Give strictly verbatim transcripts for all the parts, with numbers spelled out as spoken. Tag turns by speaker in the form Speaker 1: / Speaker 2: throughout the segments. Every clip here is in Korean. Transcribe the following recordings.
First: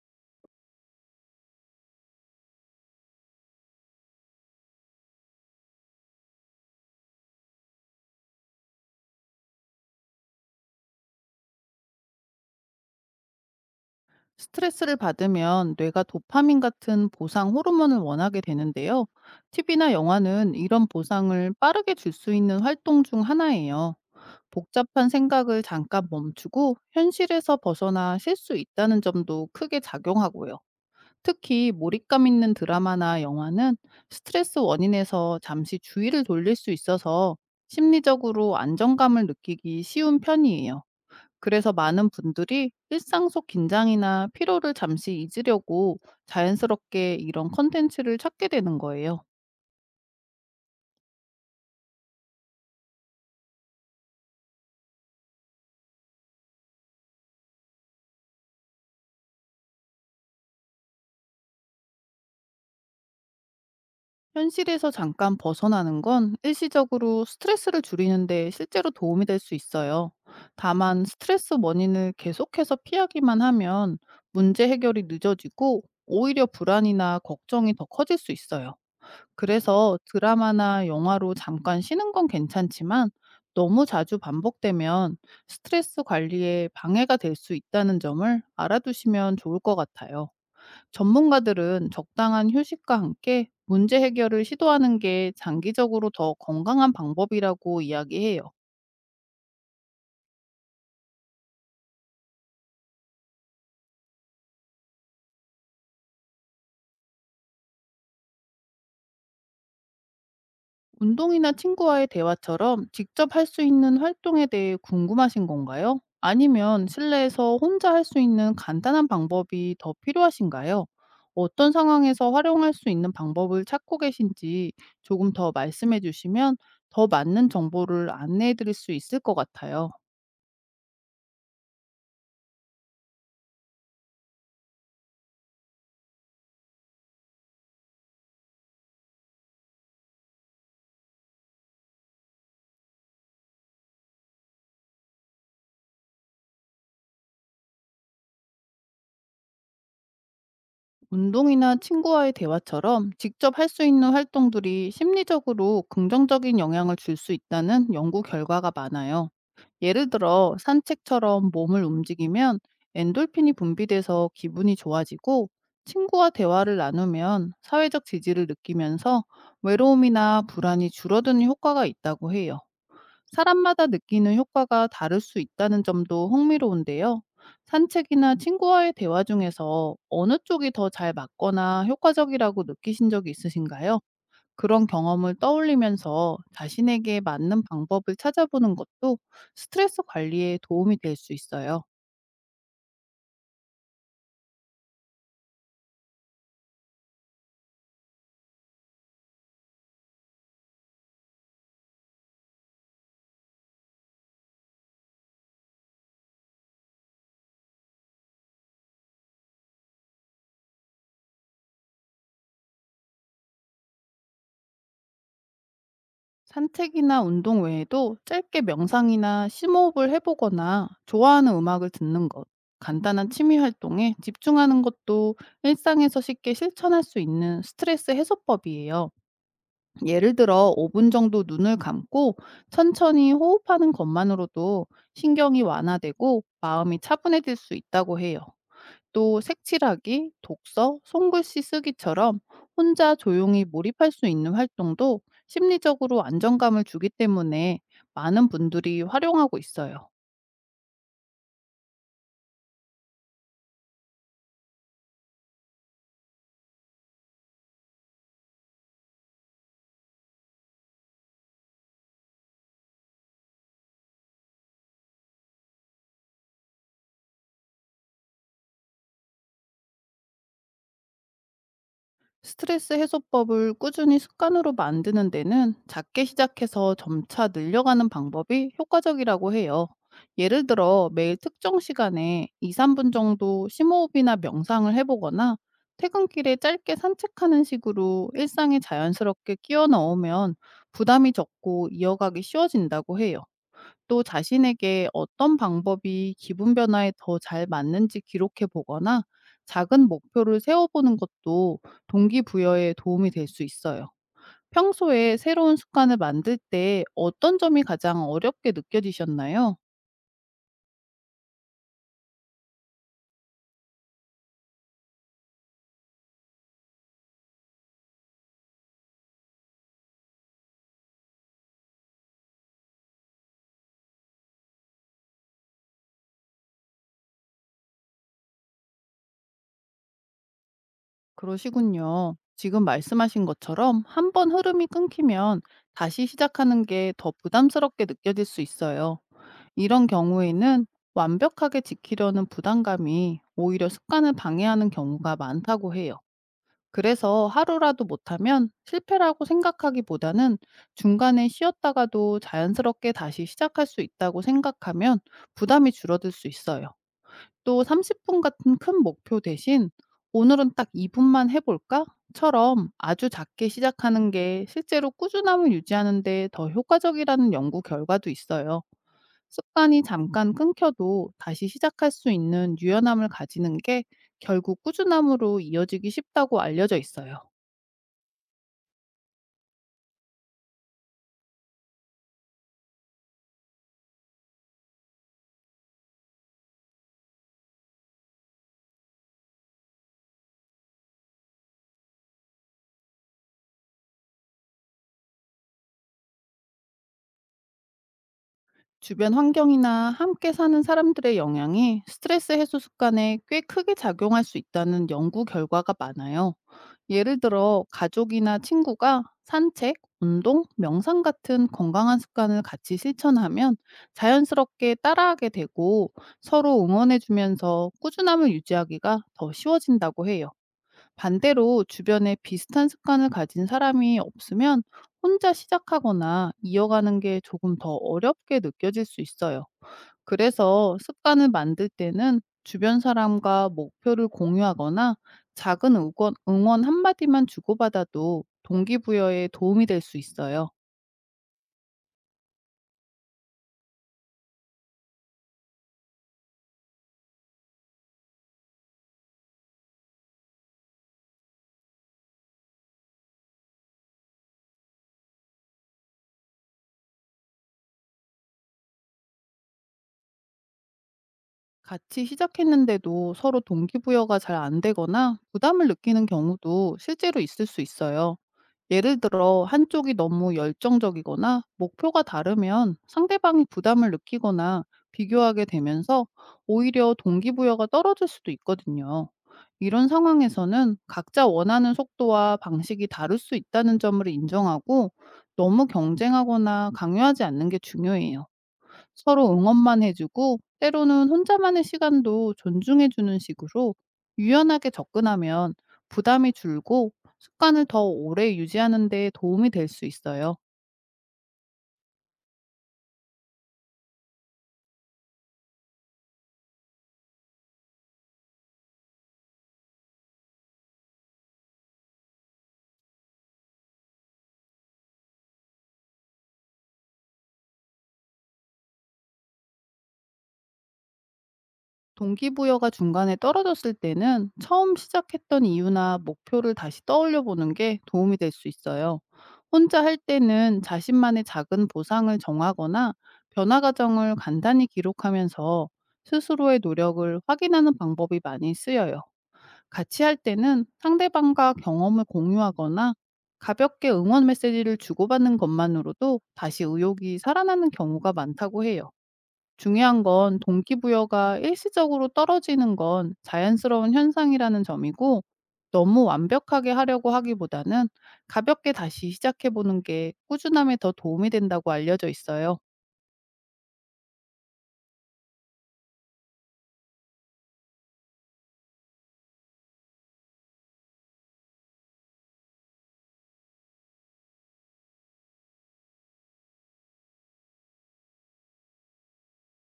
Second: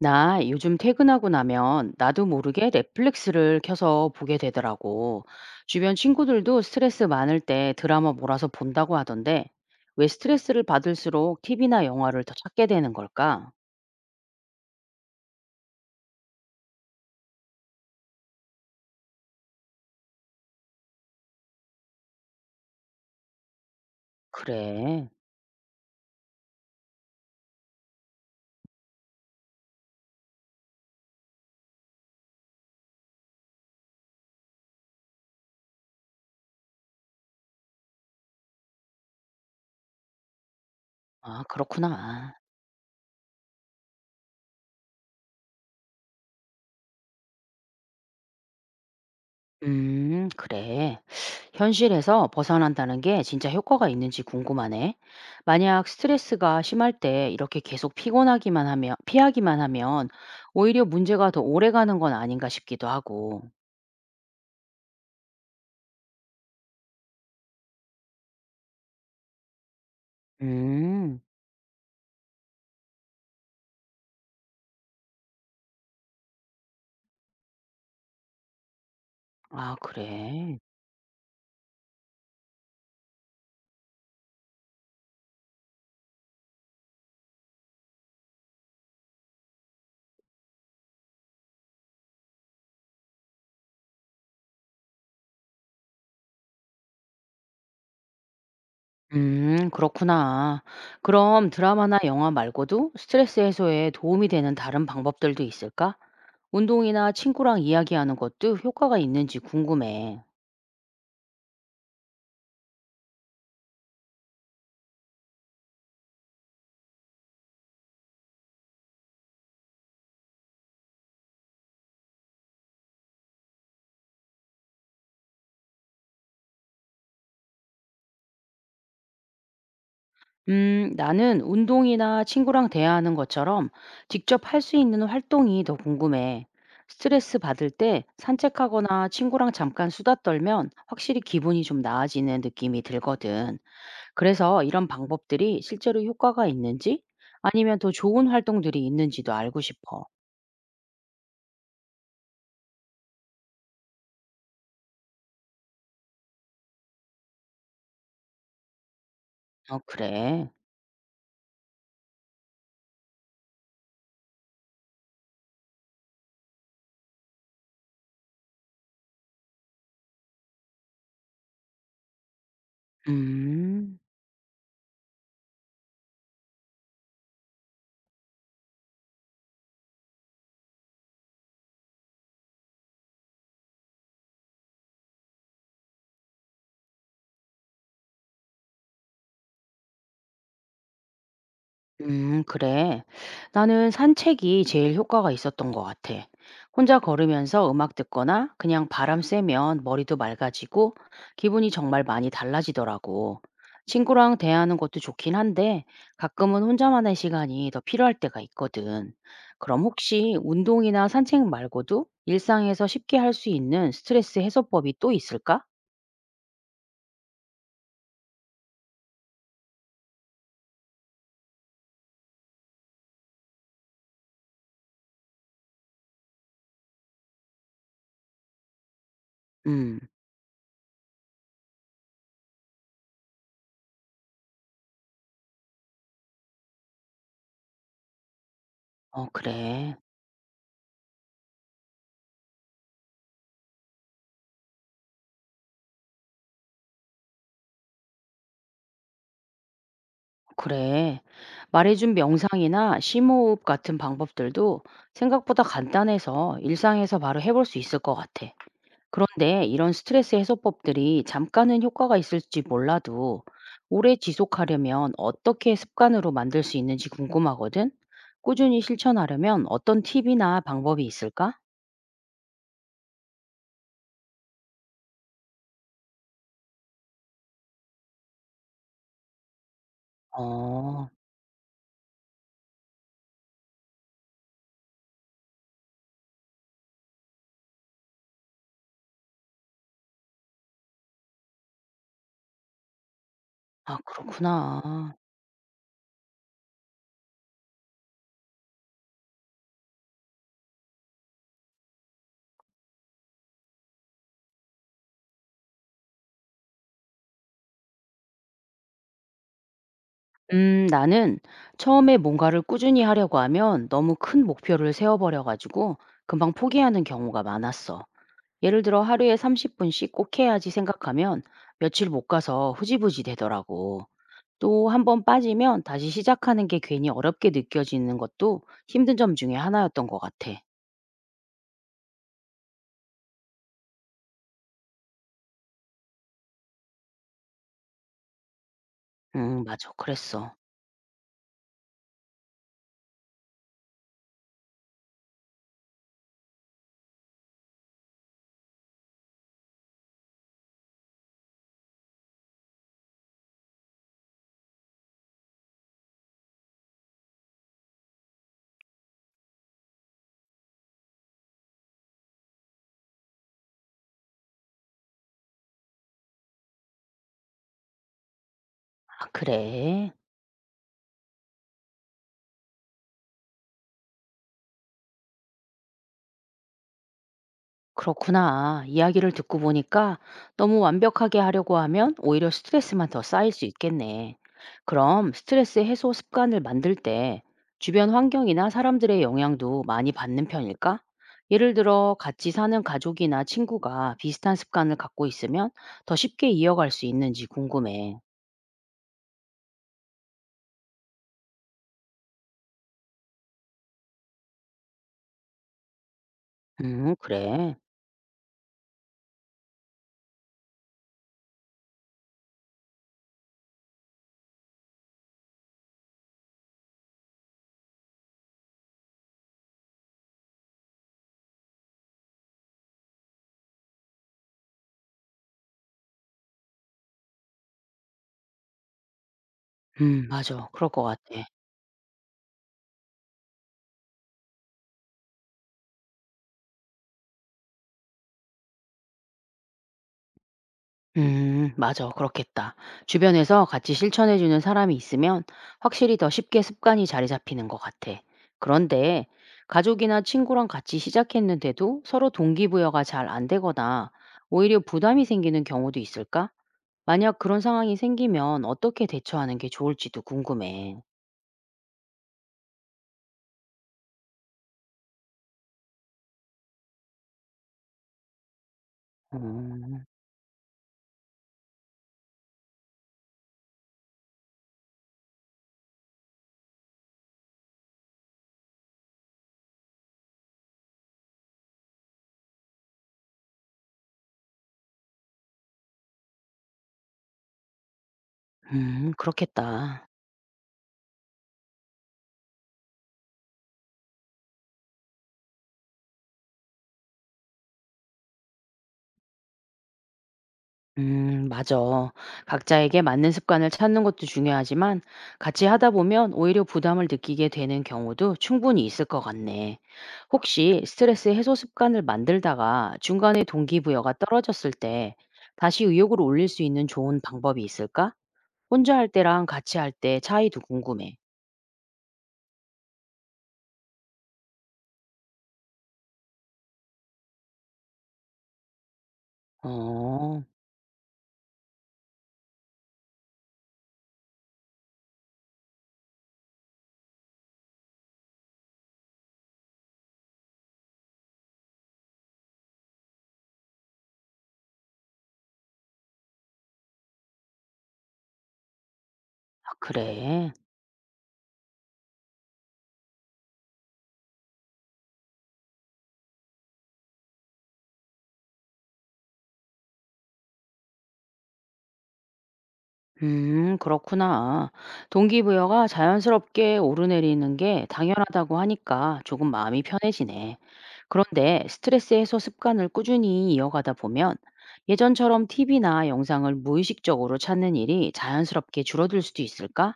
Speaker 1: 나 요즘 퇴근하고 나면 나도 모르게 넷플릭스를 켜서 보게 되더라고. 주변 친구들도 스트레스 많을 때 드라마 몰아서 본다고 하던데, 왜 스트레스를 받을수록 티비나 영화를 더 찾게 되는 걸까?
Speaker 2: 스트레스를 받으면 뇌가 도파민 같은 보상 호르몬을 원하게 되는데요. 티비나 영화는 이런 보상을 빠르게 줄 수 있는 활동 중 하나예요. 복잡한
Speaker 1: 그래.
Speaker 2: 생각을 잠깐 멈추고 현실에서 벗어나 쉴 수 있다는 점도 크게 작용하고요. 특히 몰입감 있는 드라마나 영화는 스트레스 원인에서 잠시 주의를 돌릴 수 있어서 심리적으로 안정감을 느끼기 쉬운 편이에요.
Speaker 1: 아,
Speaker 2: 그래서 많은
Speaker 1: 그렇구나.
Speaker 2: 분들이 일상 속 긴장이나 피로를 잠시 잊으려고 자연스럽게 이런 컨텐츠를 찾게 되는 거예요.
Speaker 1: 음, 그래. 현실에서 벗어난다는 게 진짜 효과가 있는지 궁금하네. 만약 스트레스가 심할 때 이렇게 계속 피곤하기만 하면, 피하기만 하면 오히려 문제가 더 오래 가는 건 아닌가 싶기도 하고.
Speaker 2: 현실에서 잠깐 벗어나는 건 일시적으로 스트레스를 줄이는데 실제로 도움이 될 수 있어요. 다만
Speaker 1: 음,
Speaker 2: 스트레스 원인을 계속해서 피하기만 하면 문제 해결이 늦어지고 오히려 불안이나 걱정이 더 커질 수 있어요.
Speaker 1: 아,
Speaker 2: 그래서
Speaker 1: 그래.
Speaker 2: 드라마나 영화로 잠깐 쉬는 건 괜찮지만, 너무 자주 반복되면 스트레스 관리에 방해가 될 수 있다는 점을 알아두시면 좋을 것 같아요. 전문가들은 적당한 휴식과 함께 문제 해결을 시도하는 게 장기적으로 더 건강한 방법이라고 이야기해요.
Speaker 1: 음, 그렇구나. 그럼 드라마나 영화 말고도 스트레스 해소에 도움이 되는 다른 방법들도 있을까? 운동이나 친구랑 이야기하는 것도 효과가 있는지 궁금해.
Speaker 2: 운동이나 친구와의 대화처럼 직접 할 수 있는 활동에 대해 궁금하신 건가요? 아니면 실내에서 혼자 할 수 있는 간단한 방법이 더 필요하신가요? 어떤 상황에서 활용할 수 있는 방법을 찾고 계신지 조금 더 말씀해 주시면 더 맞는 정보를 안내해 드릴 수 있을 것 같아요.
Speaker 1: 음, 나는 운동이나 친구랑 대화하는 것처럼 직접 할 수 있는 활동이 더 궁금해. 스트레스 받을 때 산책하거나 친구랑 잠깐 수다 떨면 확실히 기분이 좀 나아지는 느낌이 들거든. 그래서 이런 방법들이 실제로 효과가 있는지 아니면 더 좋은 활동들이 있는지도 알고 싶어.
Speaker 2: 운동이나 친구와의 대화처럼 직접 할 수 있는 활동들이 심리적으로 긍정적인 영향을 줄 수 있다는 연구 결과가 많아요.
Speaker 1: 어,
Speaker 2: 예를
Speaker 1: 그래.
Speaker 2: 들어 산책처럼 몸을 움직이면 엔돌핀이 분비돼서 기분이 좋아지고, 친구와 대화를 나누면 사회적 지지를 느끼면서 외로움이나 불안이 줄어드는 효과가 있다고 해요. 사람마다
Speaker 1: 음.
Speaker 2: 느끼는 효과가 다를 수 있다는 점도 흥미로운데요. 산책이나 친구와의 대화 중에서 어느 쪽이 더 잘 맞거나 효과적이라고 느끼신 적이 있으신가요? 그런 경험을 떠올리면서 자신에게 맞는 방법을 찾아보는 것도 스트레스 관리에 도움이 될 수 있어요.
Speaker 1: 음, 그래. 나는 산책이 제일 효과가 있었던 것 같아. 혼자 걸으면서 음악 듣거나 그냥 바람 쐬면 머리도 맑아지고 기분이 정말 많이 달라지더라고. 친구랑 대화하는 것도 좋긴 한데 가끔은 혼자만의 시간이 더 필요할 때가 있거든. 그럼 혹시 운동이나 산책 말고도 일상에서 쉽게 할 수 있는 스트레스 해소법이 또 있을까?
Speaker 2: 산책이나 운동 외에도 짧게 명상이나 심호흡을 해보거나, 좋아하는 음악을 듣는 것, 간단한 취미 활동에 집중하는 것도 일상에서 쉽게 실천할 수 있는 스트레스 해소법이에요.
Speaker 1: 음,
Speaker 2: 예를 들어 오 분 정도 눈을 감고 천천히 호흡하는 것만으로도 신경이 완화되고 마음이 차분해질 수 있다고 해요.
Speaker 1: 어,
Speaker 2: 또
Speaker 1: 그래.
Speaker 2: 색칠하기, 독서, 손글씨 쓰기처럼 혼자 조용히 몰입할 수 있는 활동도 심리적으로 안정감을 주기 때문에 많은 분들이 활용하고 있어요.
Speaker 1: 그래. 말해준 명상이나 심호흡 같은 방법들도 생각보다 간단해서 일상에서 바로 해볼 수 있을 것 같아. 그런데 이런 스트레스 해소법들이 잠깐은 효과가 있을지 몰라도 오래 지속하려면 어떻게 습관으로 만들 수 있는지 궁금하거든? 꾸준히 실천하려면 어떤 팁이나 방법이 있을까?
Speaker 2: 스트레스 해소법을 꾸준히 습관으로 만드는 데는 작게 시작해서 점차 늘려가는 방법이 효과적이라고 해요. 예를 들어
Speaker 1: 어,
Speaker 2: 매일 특정 시간에 이, 삼 분 정도 심호흡이나 명상을 해보거나, 퇴근길에 짧게 산책하는 식으로 일상에 자연스럽게 끼워 넣으면 부담이 적고 이어가기 쉬워진다고 해요.
Speaker 1: 아,
Speaker 2: 또 자신에게
Speaker 1: 그렇구나.
Speaker 2: 어떤 방법이 기분 변화에 더 잘 맞는지 기록해 보거나, 작은 목표를 세워보는 것도 동기부여에 도움이 될 수 있어요. 평소에 새로운 습관을 만들 때 어떤 점이 가장 어렵게 느껴지셨나요?
Speaker 1: 음, 나는 처음에 뭔가를 꾸준히 하려고 하면 너무 큰 목표를 세워버려가지고 금방 포기하는 경우가 많았어. 예를 들어 하루에 삼십 분씩 꼭 해야지 생각하면 며칠 못 가서 후지부지 되더라고. 또 한 번 빠지면 다시 시작하는 게 괜히 어렵게 느껴지는 것도 힘든 점 중에 하나였던 것 같아.
Speaker 2: 그러시군요. 지금 말씀하신 것처럼 한 번 흐름이 끊기면 다시 시작하는 게 더 부담스럽게 느껴질 수 있어요.
Speaker 1: 음, 맞아.
Speaker 2: 이런
Speaker 1: 그랬어.
Speaker 2: 경우에는 완벽하게 지키려는 부담감이 오히려 습관을 방해하는 경우가 많다고 해요. 그래서 하루라도 못하면 실패라고 생각하기보다는, 중간에 쉬었다가도 자연스럽게 다시 시작할 수 있다고 생각하면 부담이 줄어들 수 있어요. 또 삼십 분 같은 큰 목표 대신 "오늘은 딱 이 분만 해볼까? 처럼 아주 작게 시작하는 게 실제로 꾸준함을 유지하는 데 더 효과적이라는 연구 결과도 있어요.
Speaker 1: 아,
Speaker 2: 습관이
Speaker 1: 그래.
Speaker 2: 잠깐 끊겨도 다시 시작할 수 있는 유연함을 가지는 게 결국 꾸준함으로 이어지기 쉽다고 알려져 있어요.
Speaker 1: 그렇구나. 이야기를 듣고 보니까 너무 완벽하게 하려고 하면 오히려 스트레스만 더 쌓일 수 있겠네. 그럼 스트레스 해소 습관을 만들 때 주변 환경이나 사람들의 영향도 많이 받는 편일까? 예를 들어 같이 사는 가족이나 친구가 비슷한 습관을 갖고 있으면 더 쉽게 이어갈 수 있는지 궁금해.
Speaker 2: 주변 환경이나 함께 사는 사람들의 영향이 스트레스 해소 습관에 꽤 크게 작용할 수 있다는 연구 결과가 많아요.
Speaker 1: 음,
Speaker 2: 예를
Speaker 1: 그래.
Speaker 2: 들어, 가족이나 친구가 산책, 운동, 명상 같은 건강한 습관을 같이 실천하면 자연스럽게 따라하게 되고, 서로 응원해주면서 꾸준함을 유지하기가 더 쉬워진다고 해요. 반대로 주변에 비슷한 습관을 가진 사람이 없으면 혼자 시작하거나 이어가는 게 조금 더 어렵게 느껴질 수 있어요.
Speaker 1: 음, 맞아. 그럴
Speaker 2: 그래서
Speaker 1: 것 같아.
Speaker 2: 습관을 만들 때는 주변 사람과 목표를 공유하거나, 작은 응원, 응원 한마디만 주고받아도 동기부여에 도움이 될 수 있어요.
Speaker 1: 음, 맞아. 그렇겠다. 주변에서 같이 실천해 주는 사람이 있으면 확실히 더 쉽게 습관이 자리 잡히는 것 같아. 그런데 가족이나 친구랑 같이 시작했는데도 서로 동기부여가 잘 안 되거나 오히려 부담이 생기는 경우도 있을까? 만약 그런 상황이 생기면 어떻게 대처하는 게 좋을지도 궁금해.
Speaker 2: 같이 시작했는데도 서로 동기부여가 잘 안 되거나 부담을 느끼는 경우도 실제로 있을 수 있어요. 예를 들어
Speaker 1: 음,
Speaker 2: 한쪽이 너무 열정적이거나 목표가 다르면 상대방이 부담을 느끼거나 비교하게 되면서 오히려 동기부여가 떨어질 수도 있거든요. 이런 상황에서는 각자 원하는 속도와 방식이 다를 수 있다는 점을 인정하고, 너무 경쟁하거나 강요하지 않는 게 중요해요.
Speaker 1: 음,
Speaker 2: 서로 응원만
Speaker 1: 그렇겠다.
Speaker 2: 해주고 때로는 혼자만의 시간도 존중해주는 식으로 유연하게 접근하면 부담이 줄고 습관을 더 오래 유지하는 데 도움이 될 수 있어요.
Speaker 1: 음, 맞아. 각자에게 맞는 습관을 찾는 것도 중요하지만 같이 하다 보면 오히려 부담을 느끼게 되는 경우도 충분히 있을 것 같네. 혹시 스트레스 해소 습관을 만들다가 중간에 동기부여가 떨어졌을 때 다시 의욕을 올릴 수 있는 좋은 방법이 있을까? 혼자 할 때랑 같이 할 때 차이도 궁금해.
Speaker 2: 동기부여가 중간에 떨어졌을 때는 처음 시작했던 이유나 목표를 다시 떠올려 보는 게 도움이 될 수 있어요. 혼자 할
Speaker 1: 어,
Speaker 2: 때는 자신만의 작은 보상을 정하거나, 변화 과정을 간단히 기록하면서 스스로의 노력을 확인하는 방법이 많이 쓰여요. 같이 할 때는 상대방과 경험을 공유하거나, 가볍게 응원 메시지를 주고받는 것만으로도 다시 의욕이 살아나는 경우가 많다고 해요.
Speaker 1: 아,
Speaker 2: 중요한
Speaker 1: 그래.
Speaker 2: 건 동기부여가 일시적으로 떨어지는 건 자연스러운 현상이라는 점이고, 너무 완벽하게 하려고 하기보다는 가볍게 다시 시작해보는 게 꾸준함에 더 도움이 된다고 알려져 있어요.
Speaker 1: 음, 그렇구나. 동기부여가 자연스럽게 오르내리는 게 당연하다고 하니까 조금 마음이 편해지네. 그런데 스트레스 해소 습관을 꾸준히 이어가다 보면 예전처럼 티비나 영상을 무의식적으로 찾는 일이 자연스럽게 줄어들 수도 있을까?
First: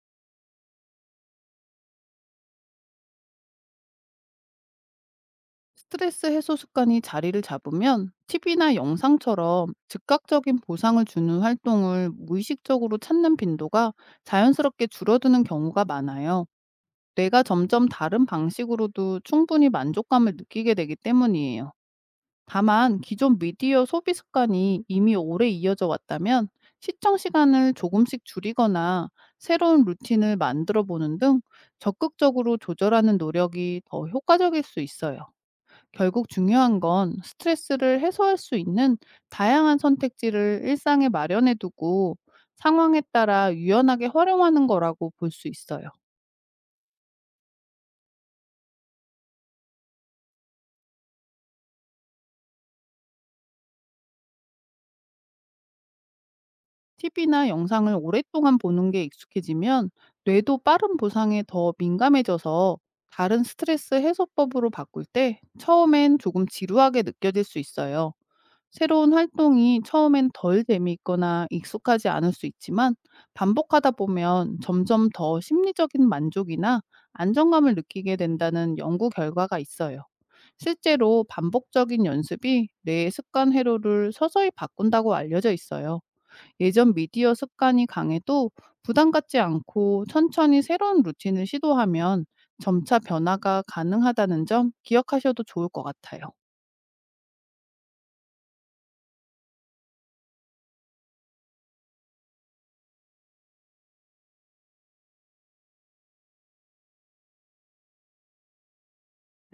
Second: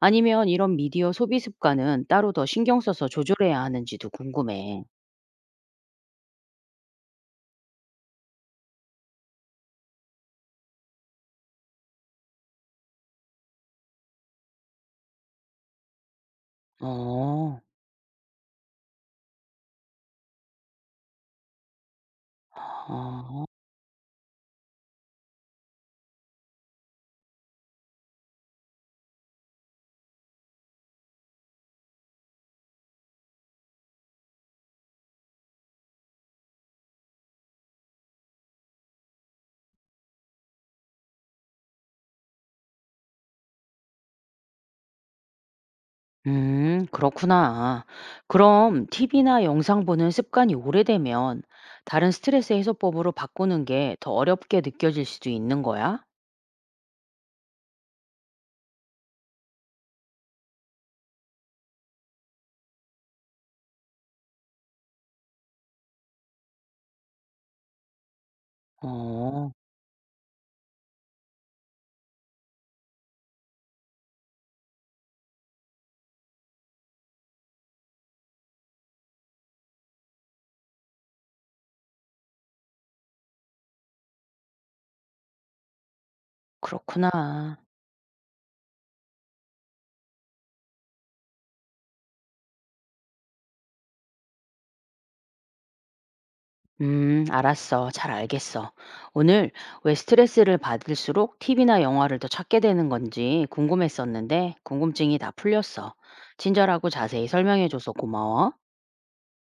Speaker 1: 아니면 이런 미디어 소비 습관은 따로 더 신경 써서 조절해야 하는지도 궁금해.
Speaker 2: 스트레스 해소 습관이 자리를 잡으면 티비나 영상처럼 즉각적인 보상을 주는 활동을 무의식적으로 찾는 빈도가 자연스럽게 줄어드는 경우가 많아요. 뇌가
Speaker 1: 어,
Speaker 2: 점점 다른 방식으로도 충분히 만족감을 느끼게 되기 때문이에요. 다만, 기존
Speaker 1: 어.
Speaker 2: 미디어 소비 습관이 이미 오래 이어져 왔다면 시청 시간을 조금씩 줄이거나 새로운 루틴을 만들어 보는 등 적극적으로 조절하는 노력이 더 효과적일 수 있어요. 결국 중요한 건 스트레스를 해소할 수 있는 다양한 선택지를 일상에 마련해 두고 상황에 따라 유연하게 활용하는 거라고 볼 수 있어요.
Speaker 1: 음, 그렇구나. 그럼 티비나 영상 보는 습관이 오래되면 다른 스트레스 해소법으로 바꾸는 게 더 어렵게 느껴질 수도 있는 거야?
Speaker 2: 티비를 영상을 오랫동안 보는 게 익숙해지면 뇌도 빠른 보상에 더 민감해져서 다른 스트레스 해소법으로 바꿀 때 처음엔 조금 지루하게 느껴질 수 있어요. 새로운
Speaker 1: 어,
Speaker 2: 활동이 처음엔 덜 재미있거나 익숙하지 않을 수 있지만, 반복하다 보면 점점 더 심리적인 만족이나 안정감을 느끼게 된다는 연구 결과가 있어요. 실제로 반복적인 연습이 뇌의 습관 회로를 서서히 바꾼다고 알려져 있어요. 예전 미디어
Speaker 1: 그렇구나.
Speaker 2: 습관이 강해도 부담 갖지 않고 천천히 새로운 루틴을 시도하면 점차 변화가 가능하다는 점 기억하셔도 좋을 것 같아요.
Speaker 1: 음, 알았어. 잘 알겠어. 오늘 왜 스트레스를 받을수록 티비나 영화를 더 찾게 되는 건지 궁금했었는데 궁금증이 다 풀렸어. 친절하고 자세히 설명해줘서 고마워.